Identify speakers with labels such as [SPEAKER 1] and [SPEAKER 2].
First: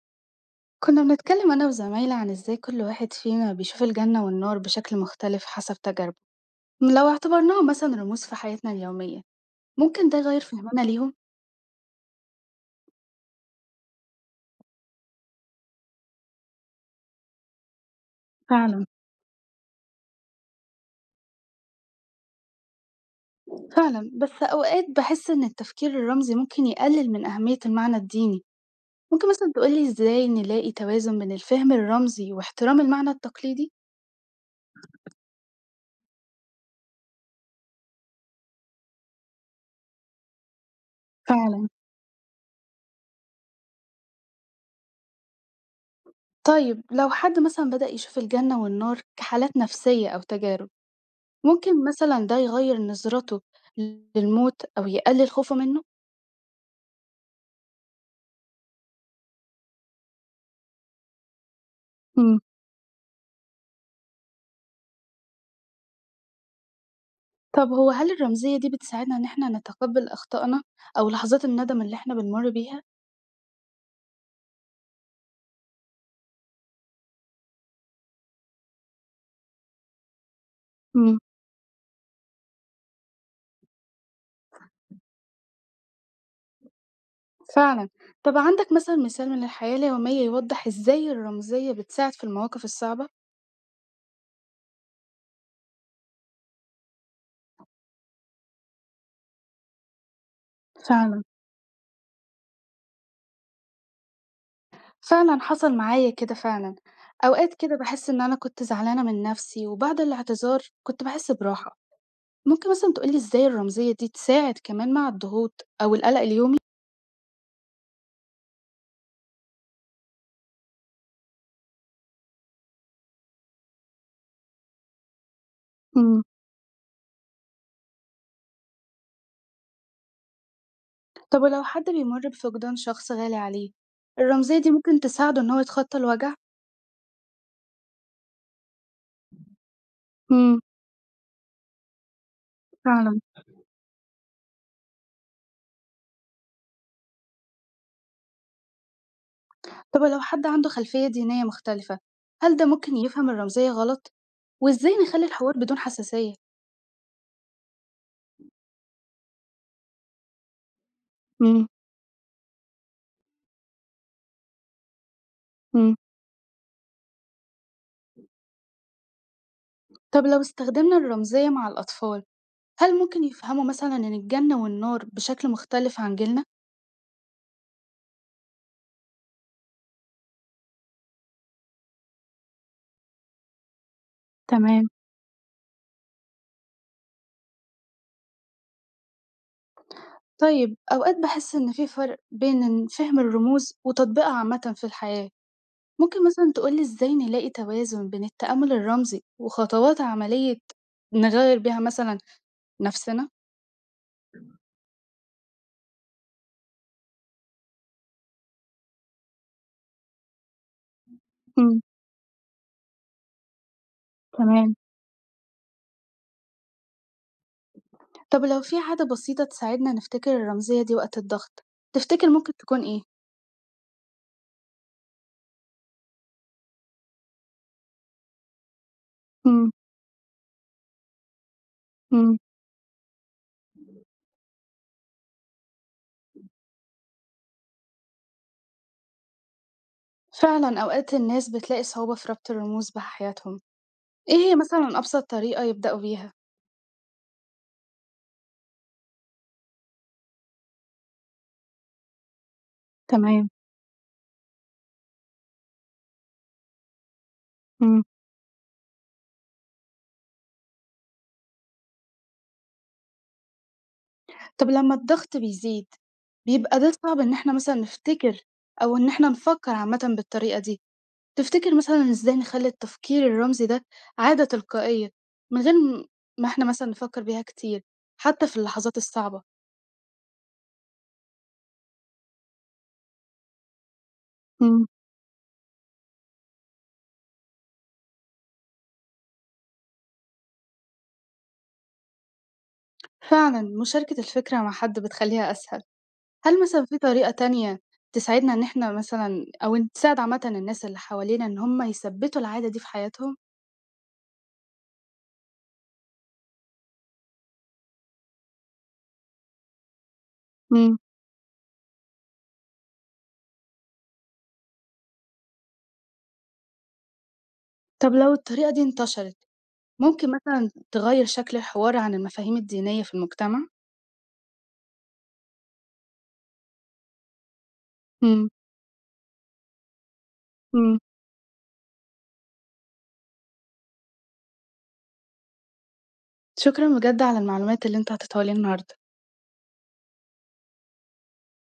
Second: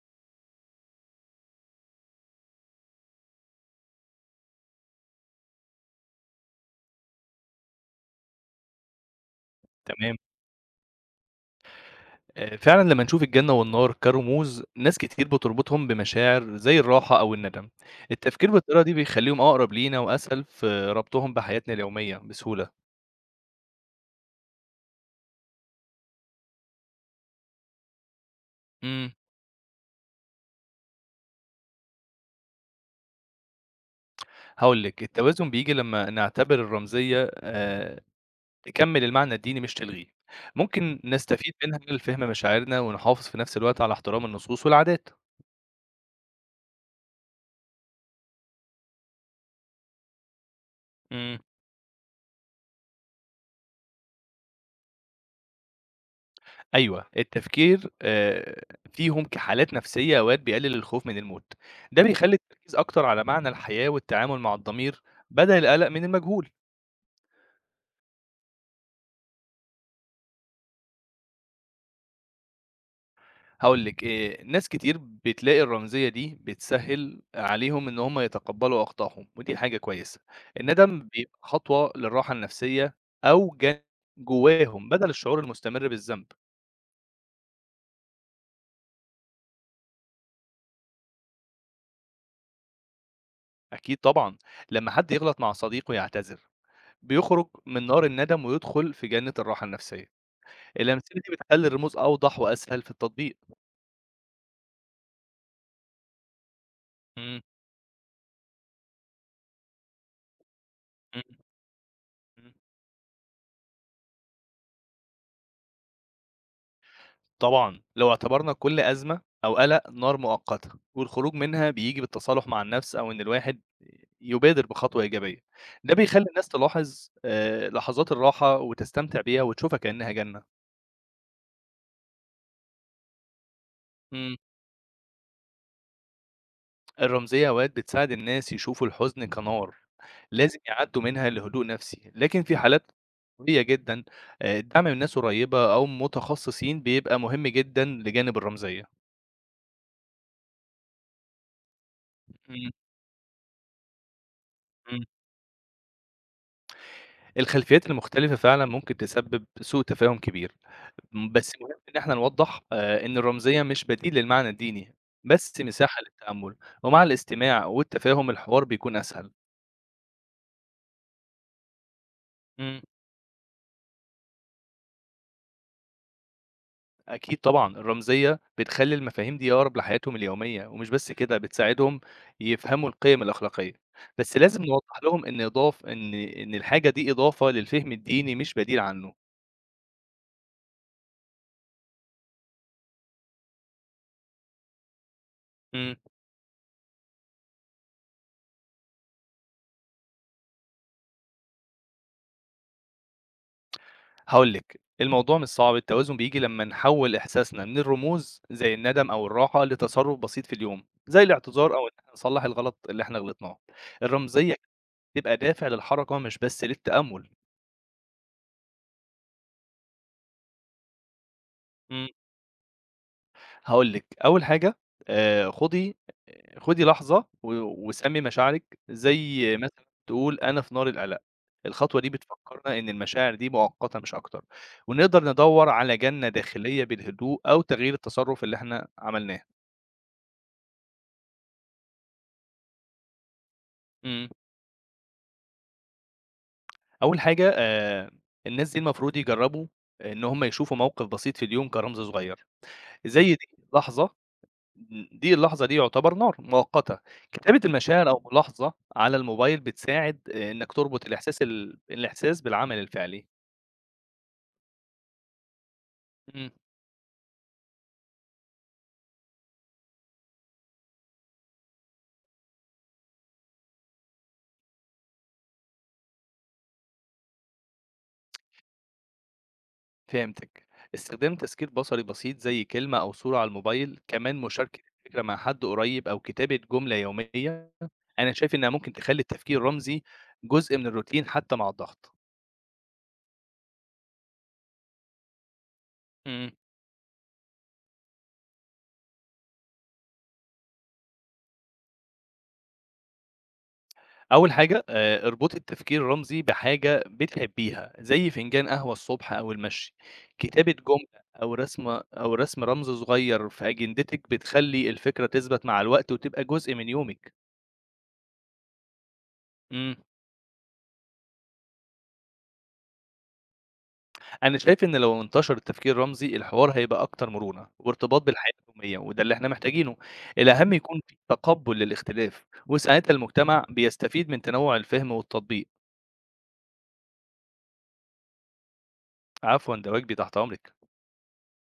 [SPEAKER 1] كنا بنتكلم أنا وزمايلي عن إزاي كل واحد فينا بيشوف الجنة والنار بشكل مختلف حسب تجاربه. لو اعتبرناهم مثلا رموز في حياتنا اليومية، ممكن
[SPEAKER 2] تمام.
[SPEAKER 1] ده يغير فهمنا ليهم؟
[SPEAKER 2] فعلًا لمّا نشوف الجنة والنار كرموز، ناس كتير بتربطهم بمشاعر زي الراحة أو الندم. التفكير بالطريقة
[SPEAKER 1] فعلا،
[SPEAKER 2] دي بيخلّيهم أقرب لينا وأسهل في ربطهم بحياتنا اليومية بسهولة.
[SPEAKER 1] فعلا بس أوقات بحس إن التفكير الرمزي ممكن يقلل من أهمية المعنى الديني.
[SPEAKER 2] إمم،
[SPEAKER 1] ممكن مثلا تقولي إزاي نلاقي توازن بين الفهم الرمزي واحترام المعنى التقليدي؟
[SPEAKER 2] هاقول لِك، التوازن بييجي لمّا نعتبر الرمزية تكمّل المعنى الديني مش تلغيه. ممكن نستفيد
[SPEAKER 1] فعلا.
[SPEAKER 2] منها لفهم مشاعرنا ونحافظ في نفس الوقت على احترام النصوص والعادات.
[SPEAKER 1] طيب لو حد مثلا بدأ يشوف الجنة والنار كحالات نفسية أو تجارب،
[SPEAKER 2] إمم.
[SPEAKER 1] ممكن مثلا ده يغير نظرته للموت أو يقلل خوفه منه؟
[SPEAKER 2] أيوه، التفكير فيهم كحالات نفسية أوقات بيقلل الخوف من الموت، ده بيخلّي
[SPEAKER 1] إمم.
[SPEAKER 2] التركيز أكتر على معنى الحياة والتعامل مع الضمير بدل القلق من المجهول.
[SPEAKER 1] طب هو هل الرمزية دي بتساعدنا إن إحنا نتقبّل أخطائنا أو لحظات الندم اللي إحنا بنمُر بيها؟
[SPEAKER 2] هاقول لِك، ناس كتير بتلاقي الرمزية دي بتسهّل عليهم إن هم يتقبّلوا أخطائهم، ودي حاجة كويسة، الندم
[SPEAKER 1] إمم،
[SPEAKER 2] بيبقى خطوة للراحة النفسية أو جواهم بدل الشعور المستمر بالذنب.
[SPEAKER 1] فعلًا. طب عندك مثلًا مثال من الحياة اليومية يوضّح إزاي الرمزية بتساعد في المواقف الصعبة؟
[SPEAKER 2] أكيد طبعًا، لمّا حد يغلط مع صديق ويعتذر، بيخرج من نار الندم ويدخل في جنة الراحة النفسية. الأمثلة
[SPEAKER 1] فعلًا.
[SPEAKER 2] دي بتخلّي الرموز أوضح وأسهل في التطبيق.
[SPEAKER 1] فعلًا حصل معايا كده فعلًا.
[SPEAKER 2] إمم.
[SPEAKER 1] أوقات كده باحس إن أنا كنت زعلانة من نَفْسي وبعد الاعتذار كنت
[SPEAKER 2] إمم.
[SPEAKER 1] باحس براحة.
[SPEAKER 2] إمم.
[SPEAKER 1] ممكن مثلًا تقول لي إزاي الرمزية دي تساعد كمان مع الضغوط أو القَلَق اليومي؟
[SPEAKER 2] طبعًا. لو اعتبرنا كل أزمة أو قلق نار مؤقتة، والخروج منها بييجي بالتصالح مع النفس أو إن الواحد يبادر بخطوة إيجابية، ده
[SPEAKER 1] إمم.
[SPEAKER 2] بيخلّي الناس تلاحظ لحظات الراحة وتستمتع بيها وتشوفها كأنها جنة.
[SPEAKER 1] طب ولو حد بيمر بفقدان شخص غالي عليه،
[SPEAKER 2] إمم.
[SPEAKER 1] الرمزية دي ممكن تساعده إن هو يتخطى الوجع؟
[SPEAKER 2] الرمزية أوقات بتساعد الناس يشوفوا الحزن كنار لازم
[SPEAKER 1] امم،
[SPEAKER 2] يعدّوا منها لهدوء نفسي، لكن في حالات
[SPEAKER 1] فعلا.
[SPEAKER 2] قوية جدًا الدعم من ناس قريبة أو متخصصين بيبقى مهم جدًا لجانب الرمزية.
[SPEAKER 1] طب ولو حد عنده خلفية دينية مختلفة، هل ده
[SPEAKER 2] إمم.
[SPEAKER 1] ممكن يفهم الرمزية غلط؟ وإزاي
[SPEAKER 2] إمم.
[SPEAKER 1] نخلي الحوار بدون حساسية؟
[SPEAKER 2] الخلفيات المختلفة فعلًا ممكن تسبب سوء تفاهم كبير، بس
[SPEAKER 1] امم.
[SPEAKER 2] مهم إن إحنا نوضح إن الرمزية مش بديل للمعنى الديني، بس
[SPEAKER 1] امم.
[SPEAKER 2] مساحة للتأمل، ومع الاستماع والتفاهم الحوار بيكون أسهل.
[SPEAKER 1] طب لو استخدمنا الرمزية مع الأطفال،
[SPEAKER 2] إمم.
[SPEAKER 1] هل ممكن يفهموا مثلا إن الجنة والنار بشكل مختلف عن جيلنا؟
[SPEAKER 2] أكيد طبعًا، الرمزية بتخلّي المفاهيم دي أقرب لحياتهم اليومية، ومش بس كده بتساعدهم يفهموا القيم الأخلاقية، بس لازم
[SPEAKER 1] تمام.
[SPEAKER 2] نوضح لهم إن الحاجة دي إضافة للفهم الديني مش بديل عنه.
[SPEAKER 1] طيب أوقات بحس إن في فرق بين إن فهم الرموز وتطبيقها عامة في الحياة.
[SPEAKER 2] إمم.
[SPEAKER 1] ممكن مثلًا تقول لي إزاي نلاقي توازن بين التأمُّل الرمزي وخطوات عملية نغيّر بيها مثلًا نَفْسنا؟
[SPEAKER 2] هاقول لِك، الموضوع مش صعب، التوازن بييجي لمّا نحوّل إحساسنا من الرموز زي الندم أو الراحة لتصرُّف بسيط في اليوم، زي الاعتذار
[SPEAKER 1] إمم،
[SPEAKER 2] أو إن إحنا نصلّح الغلط اللي إحنا غلطناه. الرمزية
[SPEAKER 1] تمام.
[SPEAKER 2] بتبقى دافع للحركة مش بس للتأمُّل.
[SPEAKER 1] طَب لو في عادة بسيطة تساعدنا نفتكر الرمزية دي وقت الضغط،
[SPEAKER 2] إمم.
[SPEAKER 1] تفتكر ممكن تكون إيه؟
[SPEAKER 2] هاقول لِك، أول حاجة آآ خُدي خُدي لحظة وسمّي مشاعرِك، زي
[SPEAKER 1] إمم.
[SPEAKER 2] مثلًا تقول أنا في نار القلق. الخطوة دي
[SPEAKER 1] إمم.
[SPEAKER 2] بتفكّرنا إن المشاعر دي مؤقتة مش أكتر، ونقدر ندوّر على جنة داخلية بالهدوء أو تغيير التصرُّف اللي إحنا عملناه.
[SPEAKER 1] فعلًا أوقات الناس بتلاقي صعوبة في ربط الرموز بحياتهم،
[SPEAKER 2] إمم.
[SPEAKER 1] إيه هي مثلًا أبسط طريقة يبدأوا بيها؟
[SPEAKER 2] أول حاجة الناس دي المفروض يجرّبوا إن هم يشوفوا موقف بسيط في اليوم كرمز صغير، زي
[SPEAKER 1] تمام،
[SPEAKER 2] لحظة دي اللحظة دي يعتبر نار مؤقتة، كتابة
[SPEAKER 1] إمم.
[SPEAKER 2] المشاعر أو ملاحظة على الموبايل بتساعد آه، إنك تربط الإحساس بالعمل الفعلي.
[SPEAKER 1] طَب لمّا الضغط بيزيد،
[SPEAKER 2] إمم.
[SPEAKER 1] بيبقى ده صعب إن إحنا مثلًا نفتكر أو إن إحنا نفكّر عامةً بالطريقة دي. تفتكر مثلًا إزاي نخلّي التفكير الرمزي ده عادة تلقائية، من غير م ما إحنا مثلًا نفكّر بيها كتير، حتى في اللحظات الصعبة؟
[SPEAKER 2] فهمتك. استخدام تذكير بصري بسيط زي كلمة أو صورة على الموبايل، كمان مشاركة
[SPEAKER 1] إمم.
[SPEAKER 2] الفكرة مع حد قريب أو كتابة جملة يومية، أنا شايف إنها ممكن تخلّي التفكير الرمزي جزء من الروتين حتى مع الضغط.
[SPEAKER 1] فعلًا مشاركة الفكرة مع حد بتخلّيها أسهل.
[SPEAKER 2] إمم.
[SPEAKER 1] هل مثلًا في طريقة تانية تساعدنا إن إحنا مثلًا أو إن تساعد عامةً الناس اللي حوالينا إن هم يثبّتوا العادة دي في حياتهم؟
[SPEAKER 2] أول حاجة اربطي التفكير الرمزي بحاجة بتحبيها، زي فنجان قهوة الصبح أو المشي، كتابة
[SPEAKER 1] إمم.
[SPEAKER 2] جملة أو رسم رمز صغير في أجندتِك بتخلّي الفكرة تثبت مع الوقت وتبقى جزء من يومِك.
[SPEAKER 1] طب لو الطريقة دي انتشرت،
[SPEAKER 2] إمم.
[SPEAKER 1] ممكن مثلًا تغيّر شكل الحوار عن المفاهيم الدينية في المجتمع؟
[SPEAKER 2] أنا شايف إن لو انتشر التفكير الرمزي، الحوار هيبقى أكتر مرونة وارتباط
[SPEAKER 1] إمم،
[SPEAKER 2] بالحياة اليومية، وده اللي إحنا محتاجينه. الأهم
[SPEAKER 1] إمم.
[SPEAKER 2] يكون في تقبُّل للاختلاف، وساعتها المجتمع بيستفيد من تنوع الفهم والتطبيق.
[SPEAKER 1] شكرًا بجد على المعلومات اللي أنت اعطيتها لي النهارده.
[SPEAKER 2] عفوًا، ده واجبي، تحت أمرِك.